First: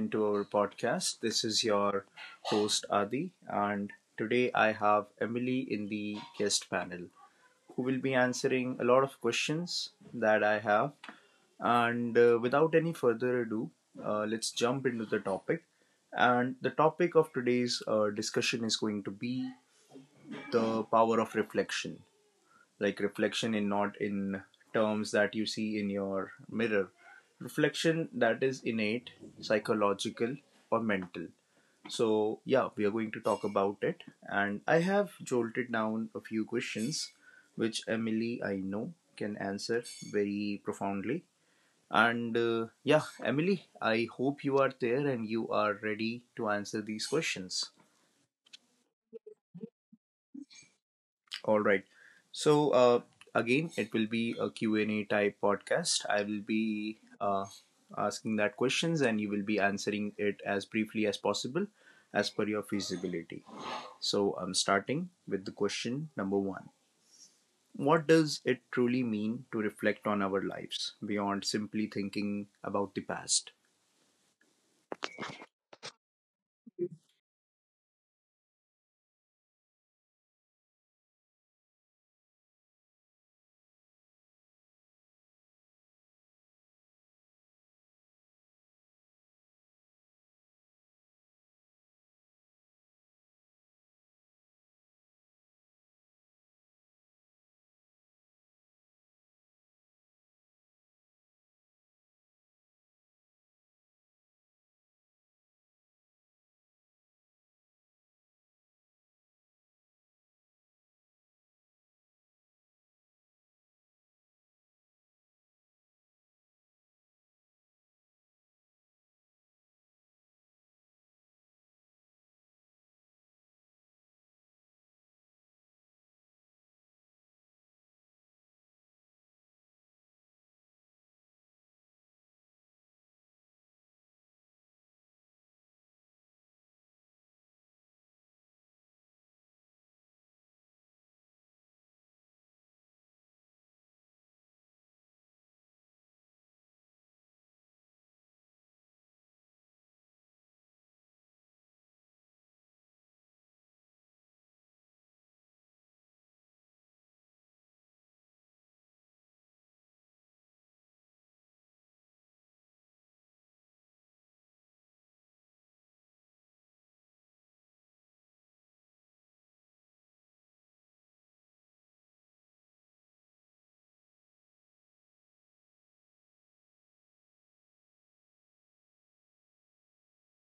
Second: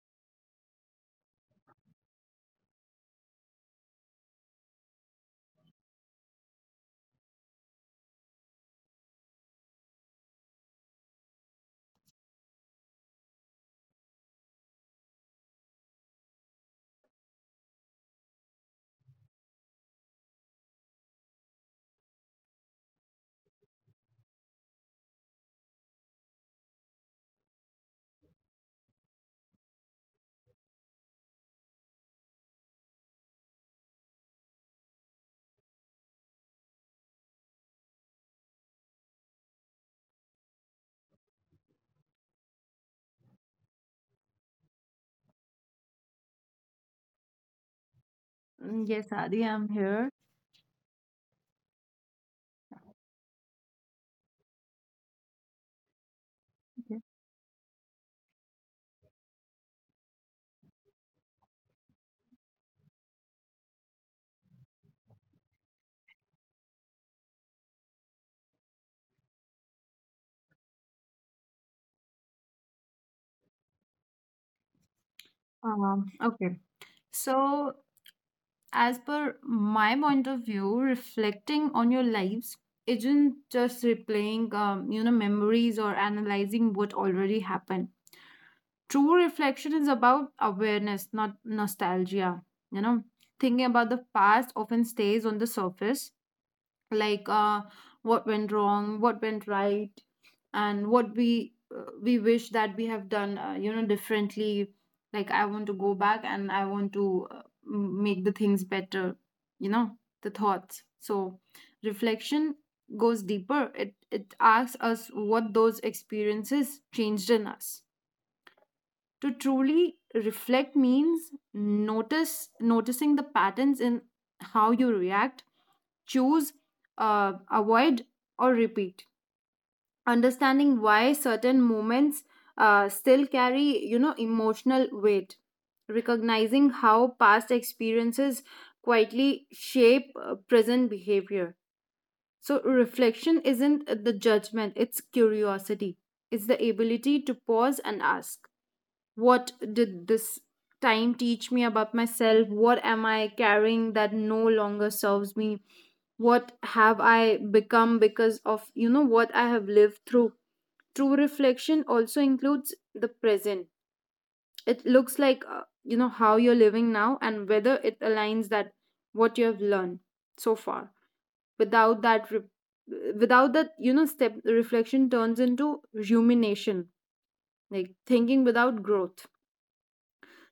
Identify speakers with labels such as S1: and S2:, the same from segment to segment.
S1: into our podcast. This is your host Adi, and today I have Emily in the guest panel who will be answering a lot of questions that I have. And without any further ado, let's jump into the topic. And the topic of today's discussion is going to be the power of reflection, like reflection, in not in terms that you see in your mirror, reflection that is innate, psychological, or mental. So yeah, we are going to talk about it, and I have jolted down a few questions which Emily I know can answer very profoundly. And Yeah, Emily, I hope you are there and you are ready to answer these questions.
S2: Mm, yes, Adi, I'm here.
S1: All right. So again, it will be a Q and A type podcast. I will
S2: Okay.
S1: be asking that questions and you will be answering it as briefly as possible as per your feasibility. So I'm starting with the question number one. What does it truly mean to reflect on our lives beyond simply thinking about the past?
S2: Um, okay. So, as per my point of view, reflecting on your lives isn't just replaying, you know, memories or analyzing what already happened. True reflection is about awareness, not nostalgia. You know, thinking about the past often stays on the surface, like what went wrong, what went right, and what we wish that we have done, you know, differently. Like, I want to go back and I want to make the things better, you know, the thoughts. So reflection goes deeper. It asks us what those experiences changed in us. To truly reflect means notice noticing the patterns in how you react, choose, avoid, or repeat. Understanding why certain moments still carry, you know, emotional weight. Recognizing how past experiences quietly shape present behavior. So, reflection isn't the judgment, it's curiosity, it's the ability to pause and ask, what did this time teach me about myself? What am I carrying that no longer serves me? What have I become because of, you know, what I have lived through? True reflection also includes the present. It looks like, you know, how you're living now and whether it aligns that what you have learned so far. Without that re- without that, you know, step, reflection turns into rumination, like thinking without growth.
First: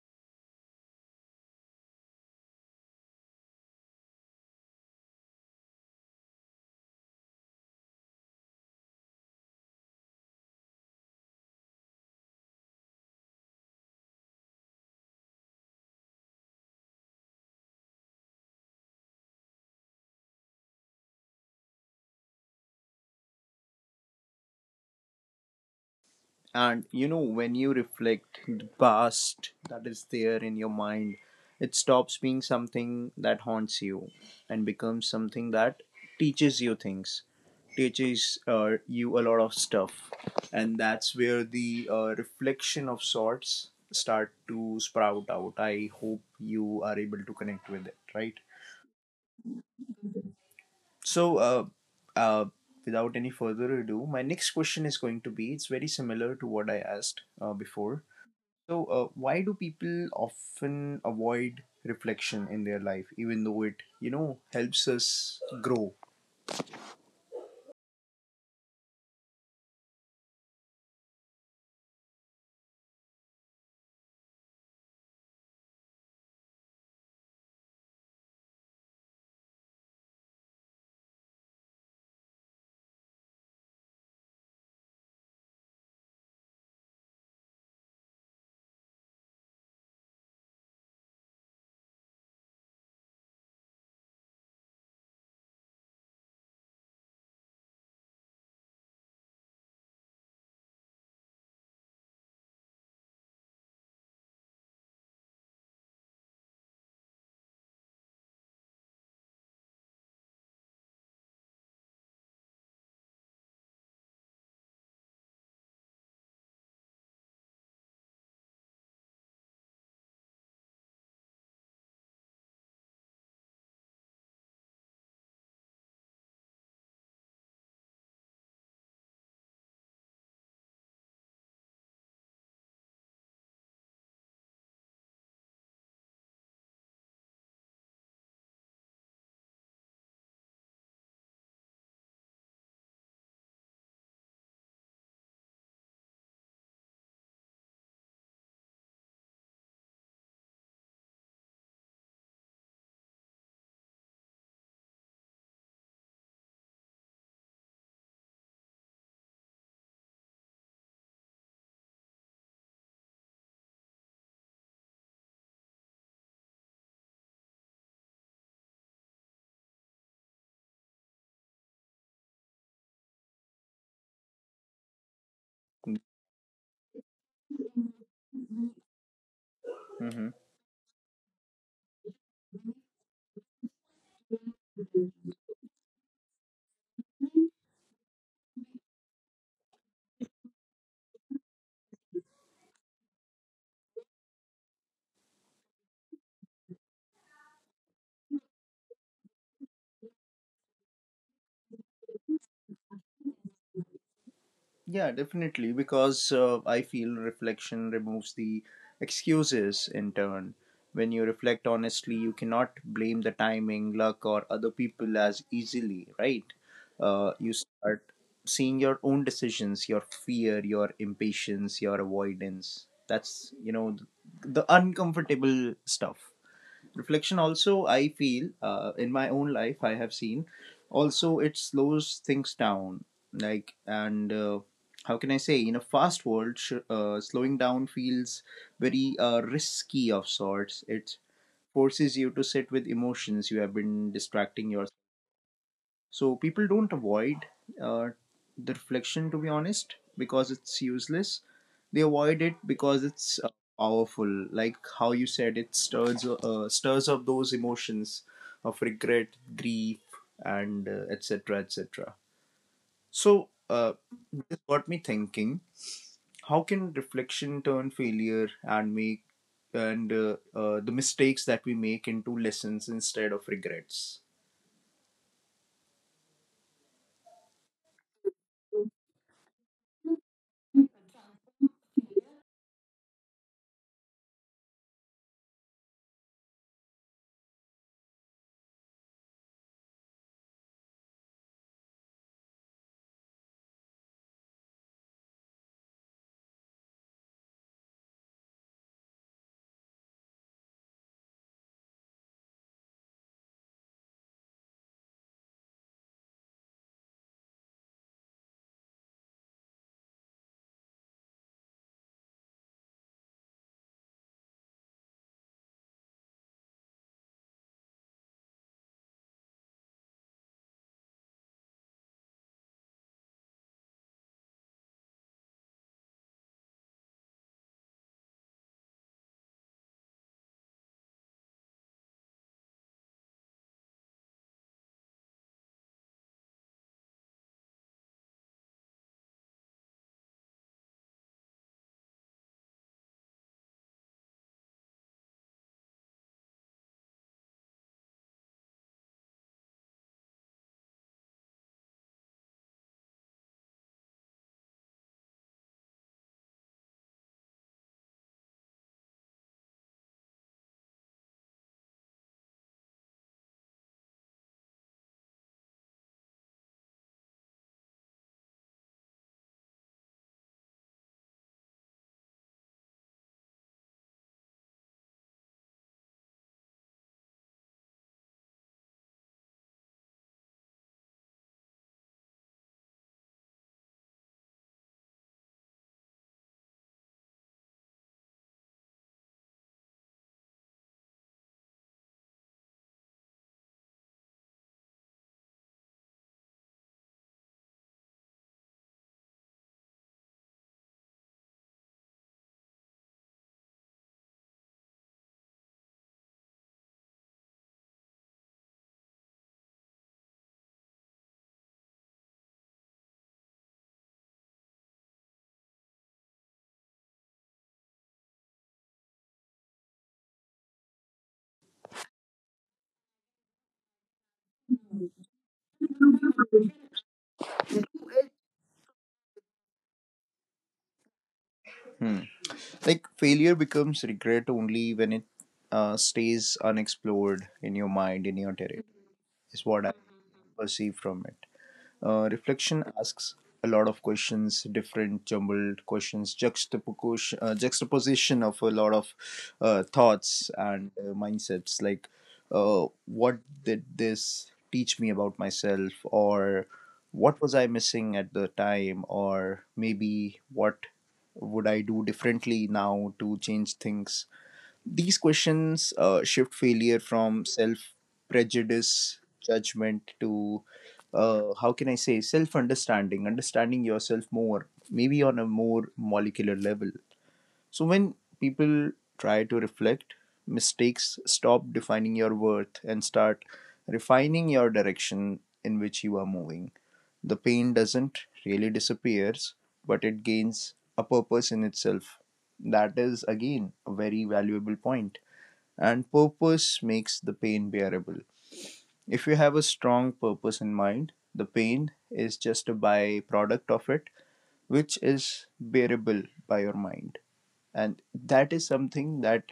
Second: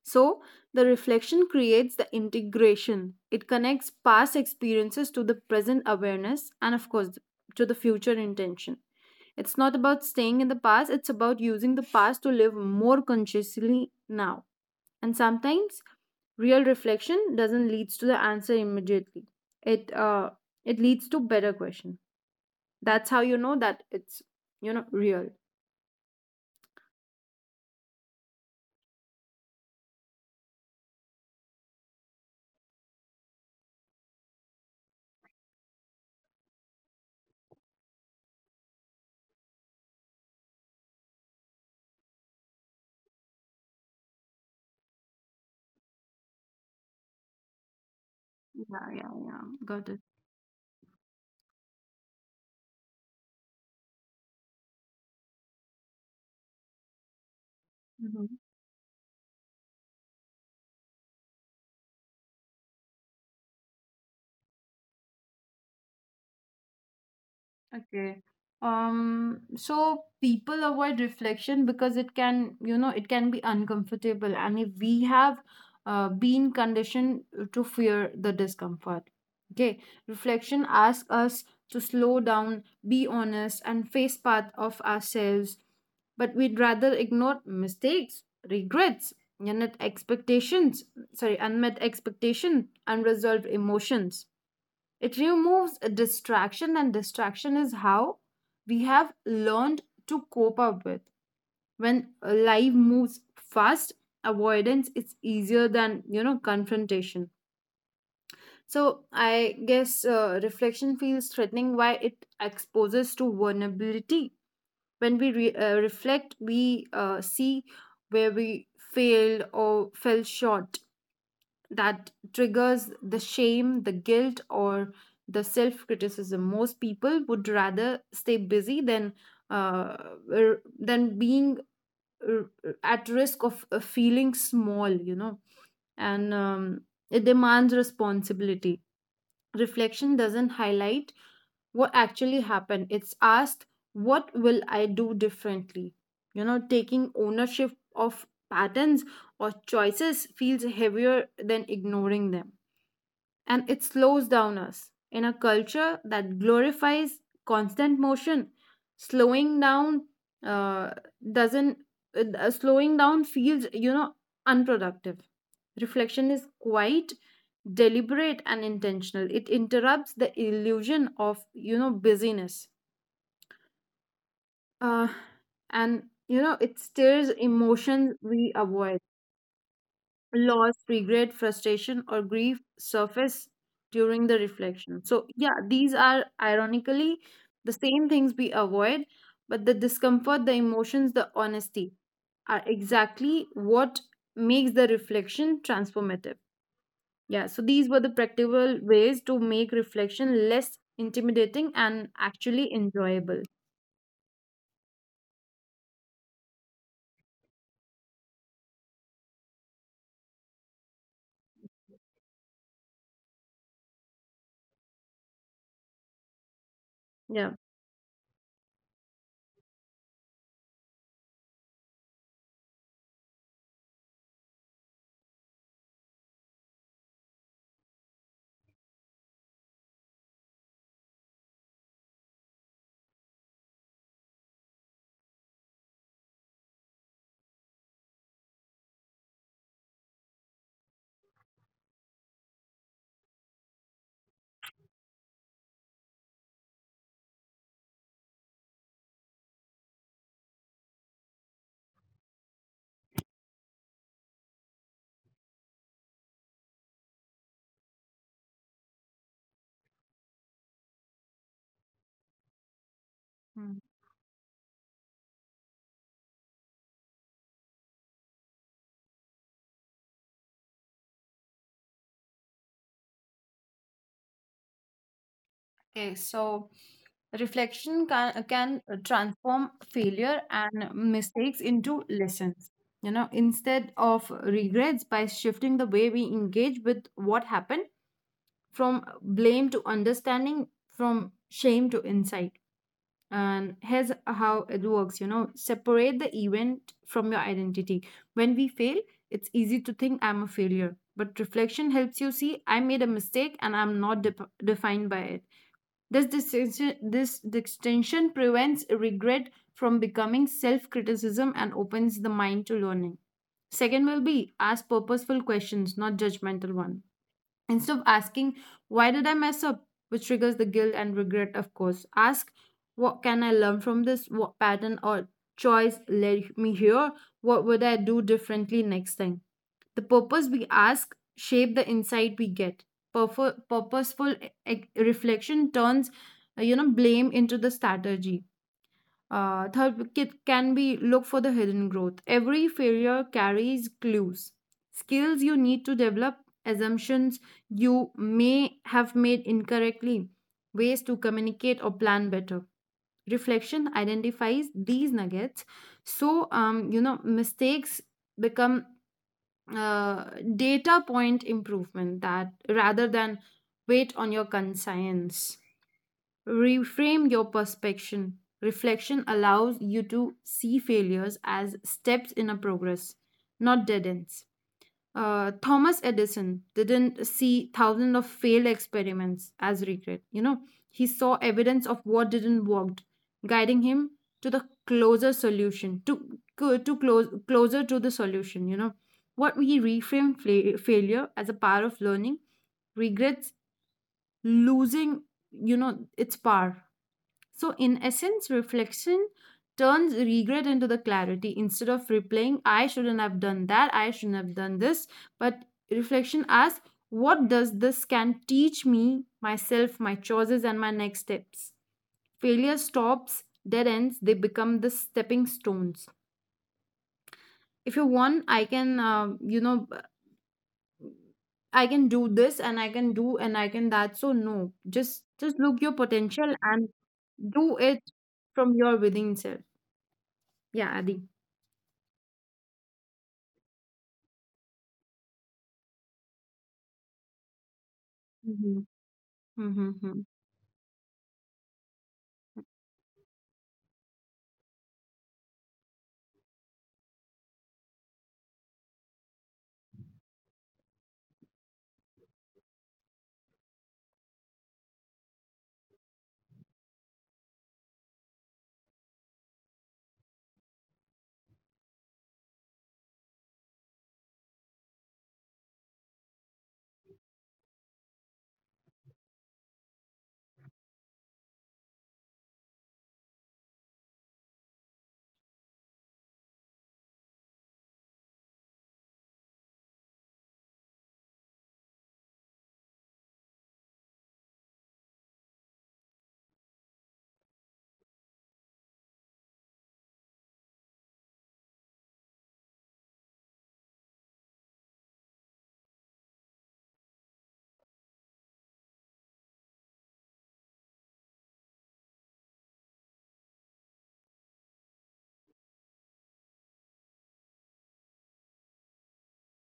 S2: So, the reflection creates the integration. It connects past experiences to the present awareness and, of course, to the future intention. It's not about staying in the past, it's about using the past to live more consciously now. And sometimes real reflection doesn't lead to the answer immediately. It uh it leads to better question. That's how you know that it's real.
S1: And you know, when you reflect the past that is there in your mind, it stops being something that haunts you and becomes something that teaches you things, teaches you a lot of stuff. And that's where the reflection of sorts start to sprout out. I hope you are able to connect with it, right?
S2: Yeah, yeah, yeah. Got it.
S1: So uh, without any further ado, my next question is going to be, it's very similar to what I asked before.
S2: Hmm.
S1: So, why do people often avoid reflection in their life, even though it, you know, helps us grow?
S2: Okay. So people avoid reflection because it can, you know, it can be uncomfortable. And if we have been conditioned to fear the discomfort, okay, reflection asks us to slow down, be honest, and face part of ourselves. But we'd rather ignore mistakes, regrets, unmet expectations, sorry, unmet expectation, unresolved emotions. It removes a distraction, and distraction is how we have learned to cope up with. When life moves fast, avoidance is easier than, you know, confrontation. So I guess reflection feels threatening. Why it exposes to vulnerability. When we reflect, we see where we failed or fell short. That triggers the shame, the guilt, or the self criticism. Most people would rather stay busy than uh, than being r- at risk of feeling small, you know. And it demands responsibility. Reflection doesn't highlight what actually happened. It's asked, what will I do differently? You know, taking ownership of patterns or choices feels heavier than ignoring them, and it slows down us. In a culture that glorifies constant motion, slowing down uh, doesn't, slowing down feels, you know, unproductive. Reflection is quite deliberate and intentional. It interrupts the illusion of, you know, busyness. Uh, and you know, it stirs emotions we avoid.
S1: Hmm.
S2: Loss, regret, frustration, or grief surface during the reflection. So, yeah, these are ironically the same things we avoid, but the discomfort, the emotions, the honesty are exactly what makes the reflection transformative. Yeah, so these were the practical ways to make reflection less intimidating and actually enjoyable.
S1: Yeah, definitely, because I feel reflection removes the excuses in turn. When you reflect honestly, you cannot blame the timing, luck, or other people as easily, right? You
S2: Yeah.
S1: start seeing your own decisions, your fear, your impatience, your avoidance. That's, you know, the uncomfortable stuff. Reflection also, I feel, in my own life I have seen, also it slows things down, like. And How can I say, in a fast world, slowing down feels very risky of sorts. It forces you to sit with emotions you have been distracting yourself. So people don't avoid uh, the reflection, to be honest, because it's useless. They avoid it because it's powerful. Like how you said, it stirs stirs up those emotions of regret, grief, and etc. etc. So
S2: Mm.
S1: this got me thinking: how can reflection turn failure and make and the mistakes that we make into lessons instead of regrets?
S2: Okay, so reflection can transform failure and mistakes into lessons. You know, instead of regrets, by shifting the way we engage with what happened from blame to understanding, from shame to insight. And here's how it works: you know, separate the event from your identity. When we fail, it's easy to think, I'm a failure, but reflection helps you see I made a mistake and I'm not dep defined by it. This distinction prevents regret from becoming self criticism and opens the mind to learning. Second will be ask purposeful questions, not judgmental one. Instead of asking, why did I mess up? Which triggers the guilt and regret, of course. Ask, what can I learn from this? What pattern or choice led me here? What would I do differently next time? The purpose we ask shape the insight we get. Purposeful reflection turns, you know, blame into the strategy. Third, it can be look for the hidden growth. Every failure carries clues, skills you need to develop, assumptions you may have made incorrectly, ways to communicate or plan better. Reflection identifies these nuggets, so you know, mistakes become, uh, data point improvement, that rather than wait on your conscience, reframe your perspective. Reflection allows you to see failures as steps in a progress, not dead ends. Thomas Edison didn't see thousands of failed experiments as regret. You know, he saw evidence of what didn't work, guiding him to the closer solution, to closer to the solution. You know, what we reframe failure as a power of learning, regrets losing. You know, its power. So, in essence, reflection turns regret into the clarity instead of replaying, I shouldn't have done that, I shouldn't have done this. But reflection asks, what does this can teach me, myself, my choices, and my next steps? Failure stops dead ends, they become the stepping stones. If you want, you know, I can do this and I can do and I can that. So no, just look your potential and do it from your within self. Yeah, Adi.
S1: Hmm. Like failure becomes regret only when it stays unexplored in your mind, in your
S2: Mm-hmm.
S1: territory, is what I
S2: Mm-hmm.
S1: perceive from it. Reflection asks a lot of questions, different jumbled questions, juxtaposition, juxtaposition of a lot of thoughts and mindsets. Like, what did this teach me about myself, or what was I missing at the time, or maybe what would I do differently now to change things? These questions shift failure from self prejudice judgment to, how can I say, self understanding, understanding yourself more, maybe on a more molecular level. So when people try to reflect, mistakes stop defining your worth and start refining your direction in which you are moving. The pain doesn't really disappears, but it gains a purpose in itself. That is again a very valuable point. And purpose makes the pain bearable. If you have a strong purpose in mind, the pain is just a byproduct of it, which is bearable by your mind. And that is something that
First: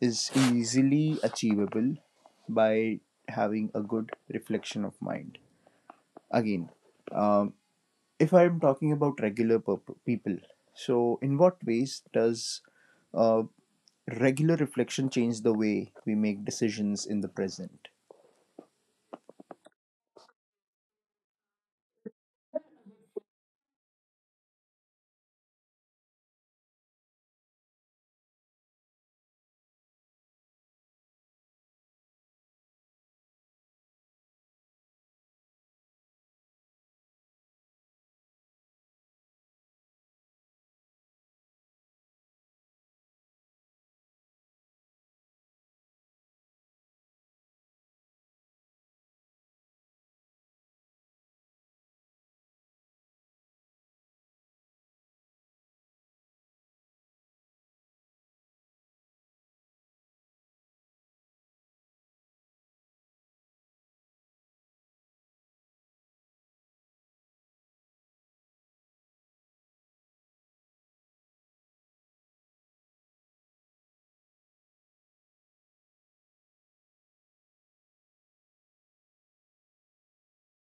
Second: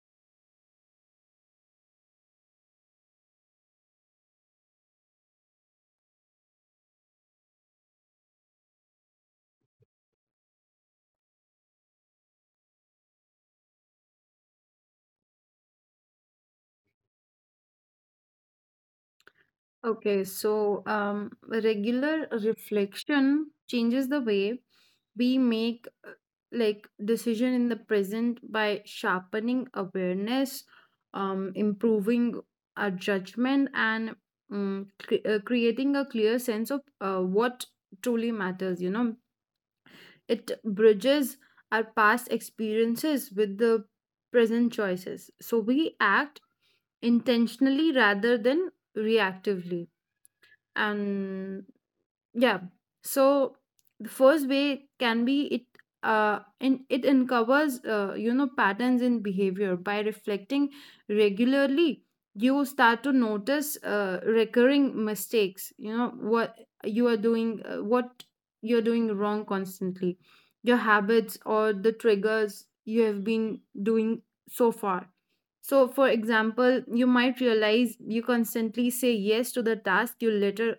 S1: is easily achievable by having a good reflection of mind. Again, um, if I'm talking about people, so in what ways does uh, regular reflection change the way we make decisions in the present?
S2: Okay, so regular reflection changes the way we make like decision in the present by sharpening awareness, improving our judgment, and creating a clear sense of what truly matters. You know, it bridges our past experiences with the present choices. So we act intentionally rather than reactively, and yeah. So the first way can be it uncovers, you know, patterns in behavior. By reflecting regularly, you start to notice recurring mistakes, you know, what you are doing, what you're doing wrong constantly, your habits or the triggers you have been doing so far. So for example, you might realize you constantly say yes to the task you later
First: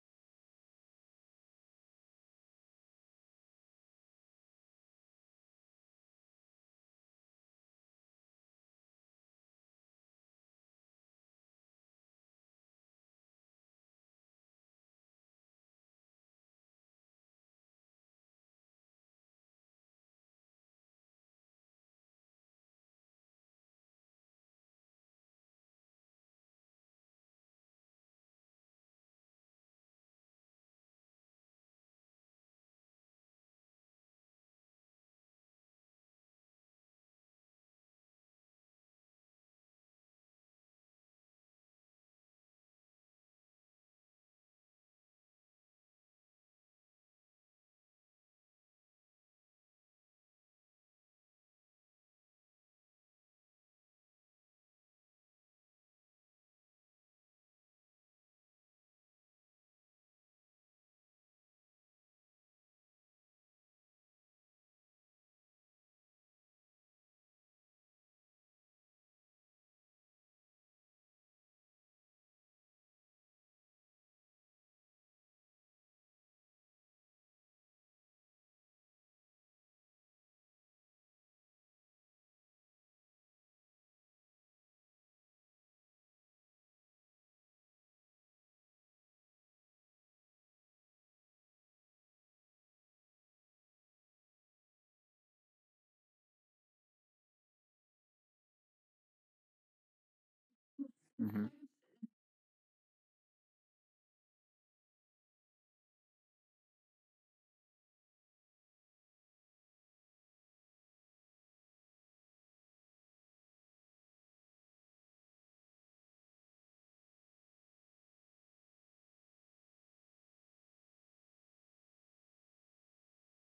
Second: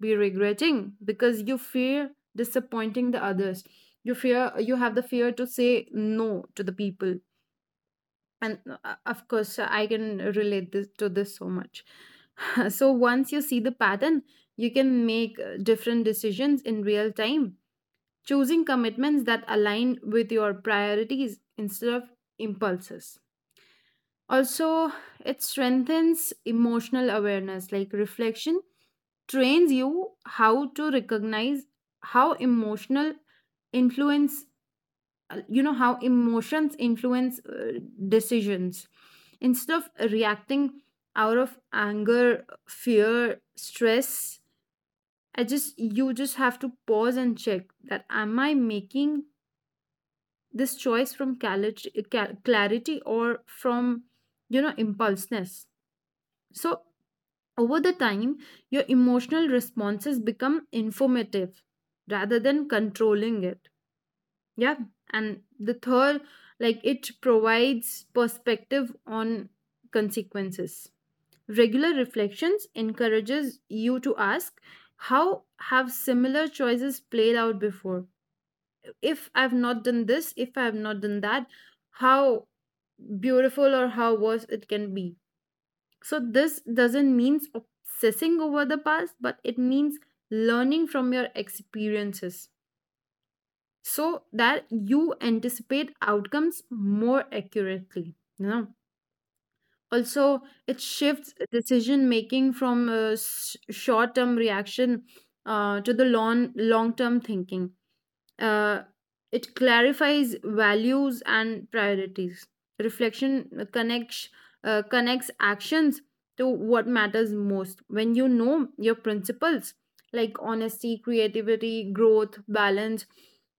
S2: be regretting because you fear disappointing the others. You fear, you have the fear to say no to the people. And of course, I can relate this to this so much. So once you see the pattern, you can make different decisions in real time, choosing commitments that align with your priorities instead of impulses. Also, it strengthens emotional awareness, like reflection trains you how to recognize how emotional influence you know how emotions influence, decisions. Instead of reacting out of anger, fear, stress, I just you just have to pause and check that, am I making this choice from clarity or from, you know, impulseness? So over the time, your emotional responses become informative rather than controlling it. Yeah. And the third, like it provides perspective on consequences. Regular reflections encourages you to ask, how have similar choices played out before? If I've not done this, if I've not done that, how beautiful or how worse it can be. So this doesn't mean obsessing over the past, but it means learning from your experiences so that you anticipate outcomes more accurately. You know, also it shifts decision making from short term reaction to the long term thinking. uh, it clarifies values and priorities. Reflection connects actions to what matters most. When you know your principles, like honesty, creativity, growth, balance,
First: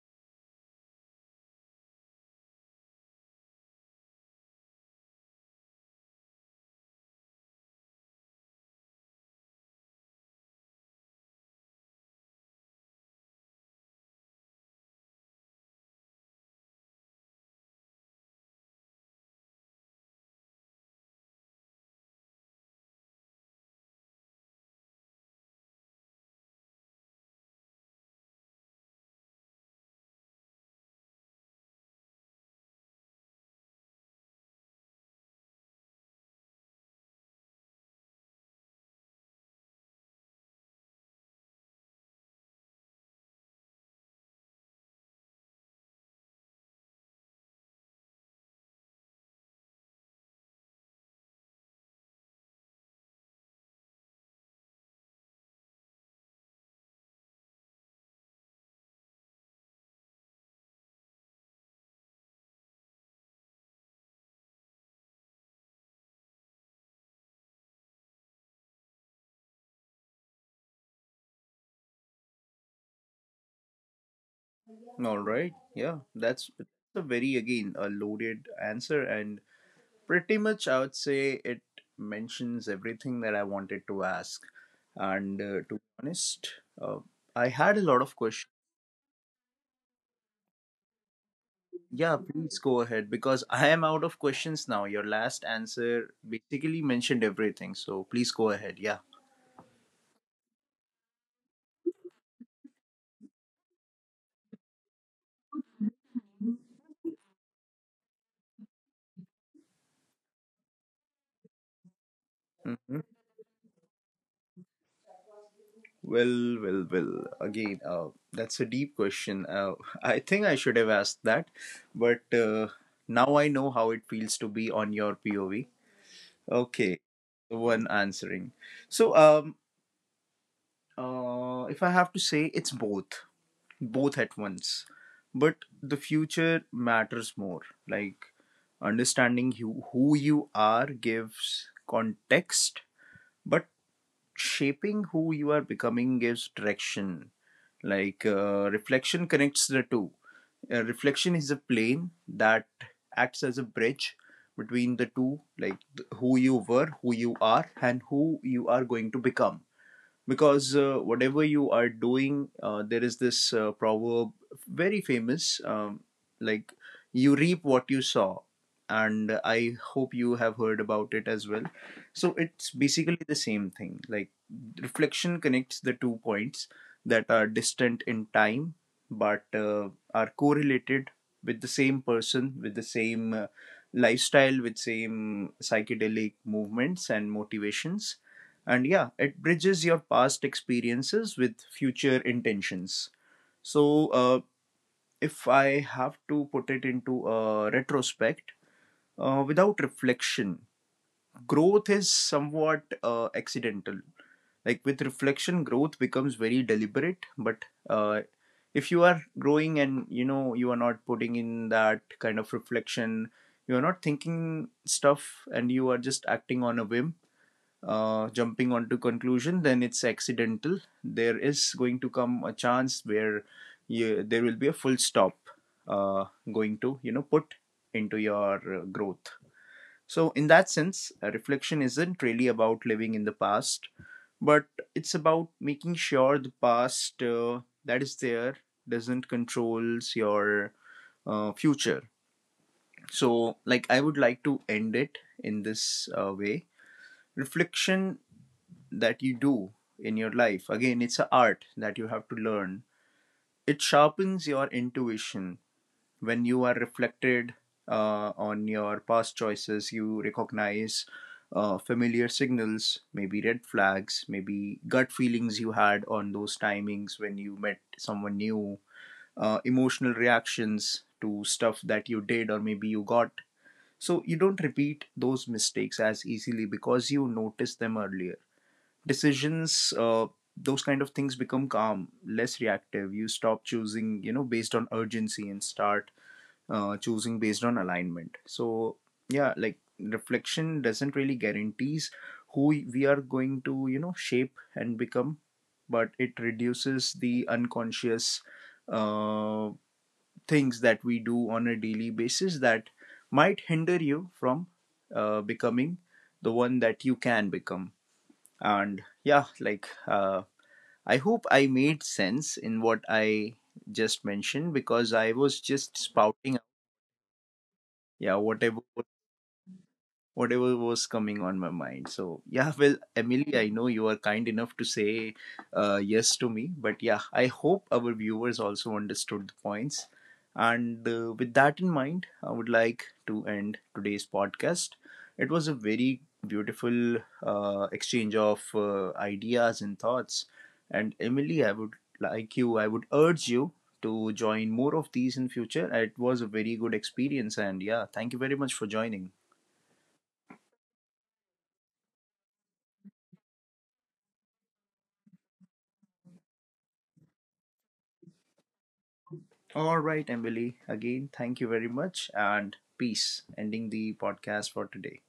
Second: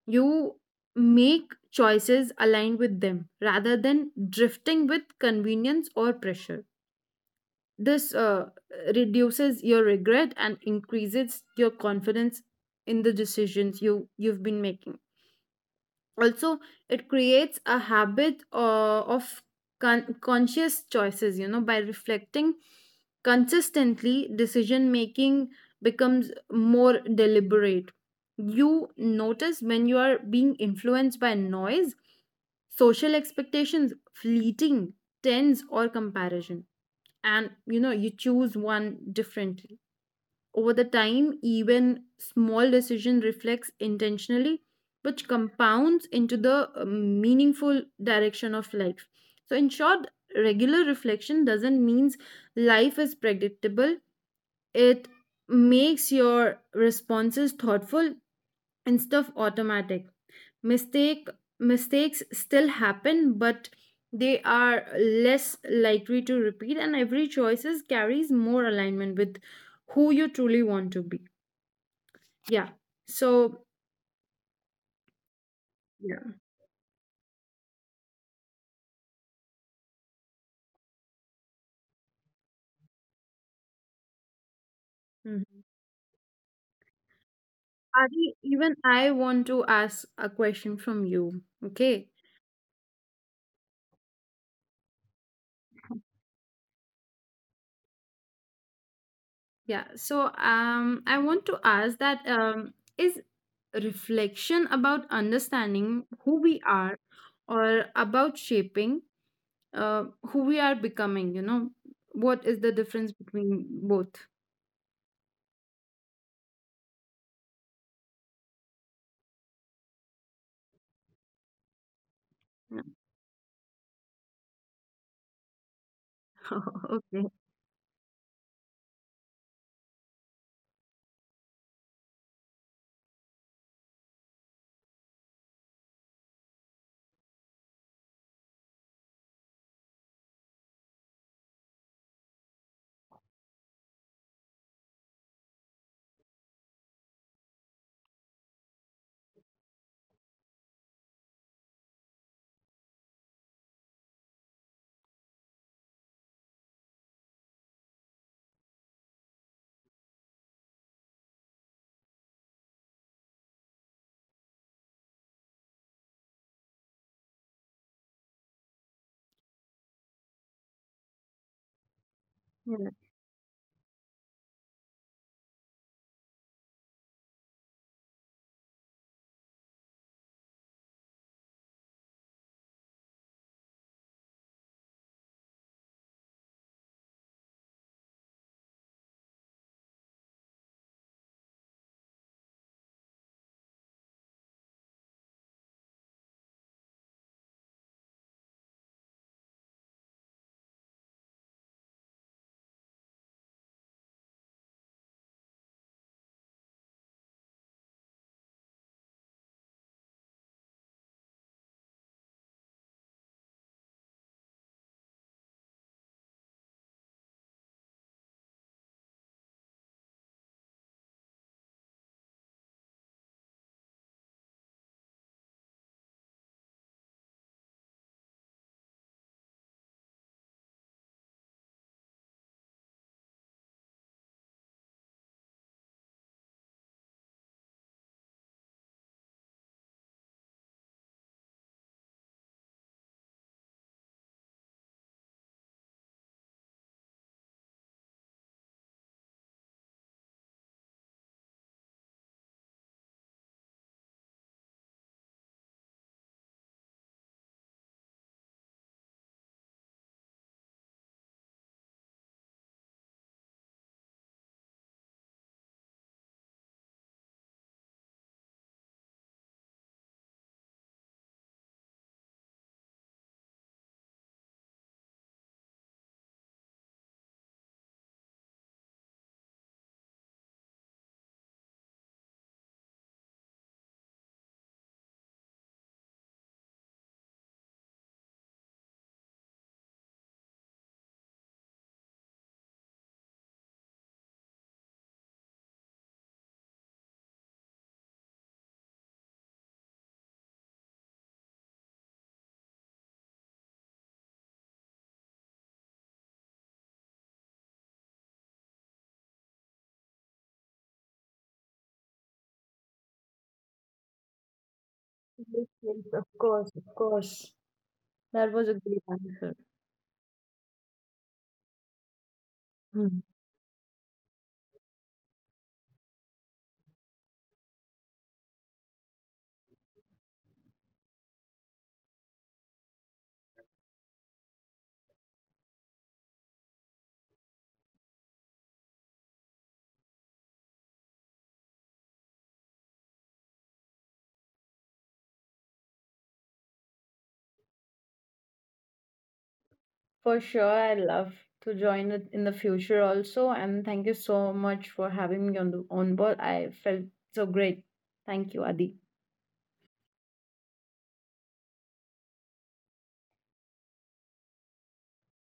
S2: you make choices aligned with them rather than drifting with convenience or pressure. This reduces your regret and increases your confidence in the decisions you've been making. Also, it creates a habit of conscious choices. You know, by reflecting consistently, decision making becomes more deliberate. You notice when you are being influenced by noise, social expectations, fleeting trends, or comparison, and you know, you choose one differently. Over the time, even small decision reflects intentionally, which compounds into the meaningful direction of life. So, in short, regular reflection doesn't means life is predictable. It makes your responses thoughtful instead of automatic. Mistake Mistakes still happen, but they are less likely to repeat, and every choices carries more alignment with who you truly want to be. Yeah. So,
S1: All right. Yeah, that's
S2: yeah.
S1: a very, again, a loaded answer. And pretty much, I would say it mentions everything that I wanted to ask. And to
S2: Mhm.
S1: be honest, uh, I had a lot of
S2: Adi,
S1: questions.
S2: even I want to ask a question from you. Okay.
S1: Yeah, please go ahead because I am out of questions now. Your last answer basically mentioned everything. So please go ahead. Yeah.
S2: Yeah. So, I want to ask that is reflection about understanding who we are or about shaping, uh, who we are becoming, you know? What is the
S1: Mm-hmm.
S2: difference between both?
S1: Well, well, well. Again, that's a deep question. I think I should have asked that, but
S2: Yeah.
S1: now I know how it feels to be on your POV. Okay,
S2: Okay.
S1: the one answering. So, if I have to say, it's both, both at once. But the future matters more. Like understanding you, who you are, gives context, but shaping who you are becoming gives direction. Like reflection connects the two. Reflection is a plane that acts as a bridge between the two, like who you were, who you are, and who you are going to become. Because whatever you are doing, there is this proverb, very famous, like you reap what you sow, and I hope you have heard about it as well. So it's
S2: Yeah.
S1: basically the same thing. Like reflection connects the two points that are distant in time, but are correlated with the same person, with the same lifestyle, with same psychedelic movements and motivations. And yeah, it bridges your past experiences with future intentions. So uh, if I have to put it into a retrospect, without reflection, growth is somewhat accidental. Like with reflection, growth becomes very deliberate. But if you are growing and you know you are not putting in that kind of reflection, you are not thinking stuff, and you are just acting on a whim, jumping onto conclusion, then it's accidental. There is going to come a chance where you, there will be a full stop uh, going to, you know, put into your growth. So in that sense, reflection isn't really about living in the past, but it's about making sure the past that is there doesn't controls your future. So like I would like to end it in this way. Reflection that you do in your life, again, it's an art that you have to learn. It sharpens your intuition. When you are reflected on your past choices, you recognize familiar signals, maybe red flags, maybe gut feelings you had on those timings when you met someone new, emotional reactions to stuff that you did or maybe you got. So you don't repeat those mistakes as easily because you notice them earlier. Decisions, those kind of things, become calm, less reactive. You stop choosing, you know, based on urgency and start choosing based on alignment. So yeah, like reflection doesn't really guarantees who we are going to, you know, shape and become, but it reduces the unconscious uh, things that we do on a daily basis that might hinder you from becoming the one that you can become. And yeah, like I hope I made sense in what I just mentioned, because I
S2: Yes,
S1: was just
S2: yes, of
S1: spouting
S2: course,
S1: out,
S2: of course.
S1: yeah,
S2: That was a great answer.
S1: whatever was coming on my mind. So, yeah. Well, Emily, I know you are kind enough to say yes to me, but yeah, I hope our viewers also understood the points. And with that in mind, I would like to end today's podcast. It was a very beautiful exchange of ideas and thoughts. And Emily, I would like you, I would urge you to join more of these in future. It was a very good experience, and yeah, thank you very much for joining.
S2: For sure, I'd love to join it in the future also. And thank you so much for having me on the on board. I felt so great. Thank you, Adi.
S1: All right, Emily. Again, thank you very much and peace. Ending the podcast for today.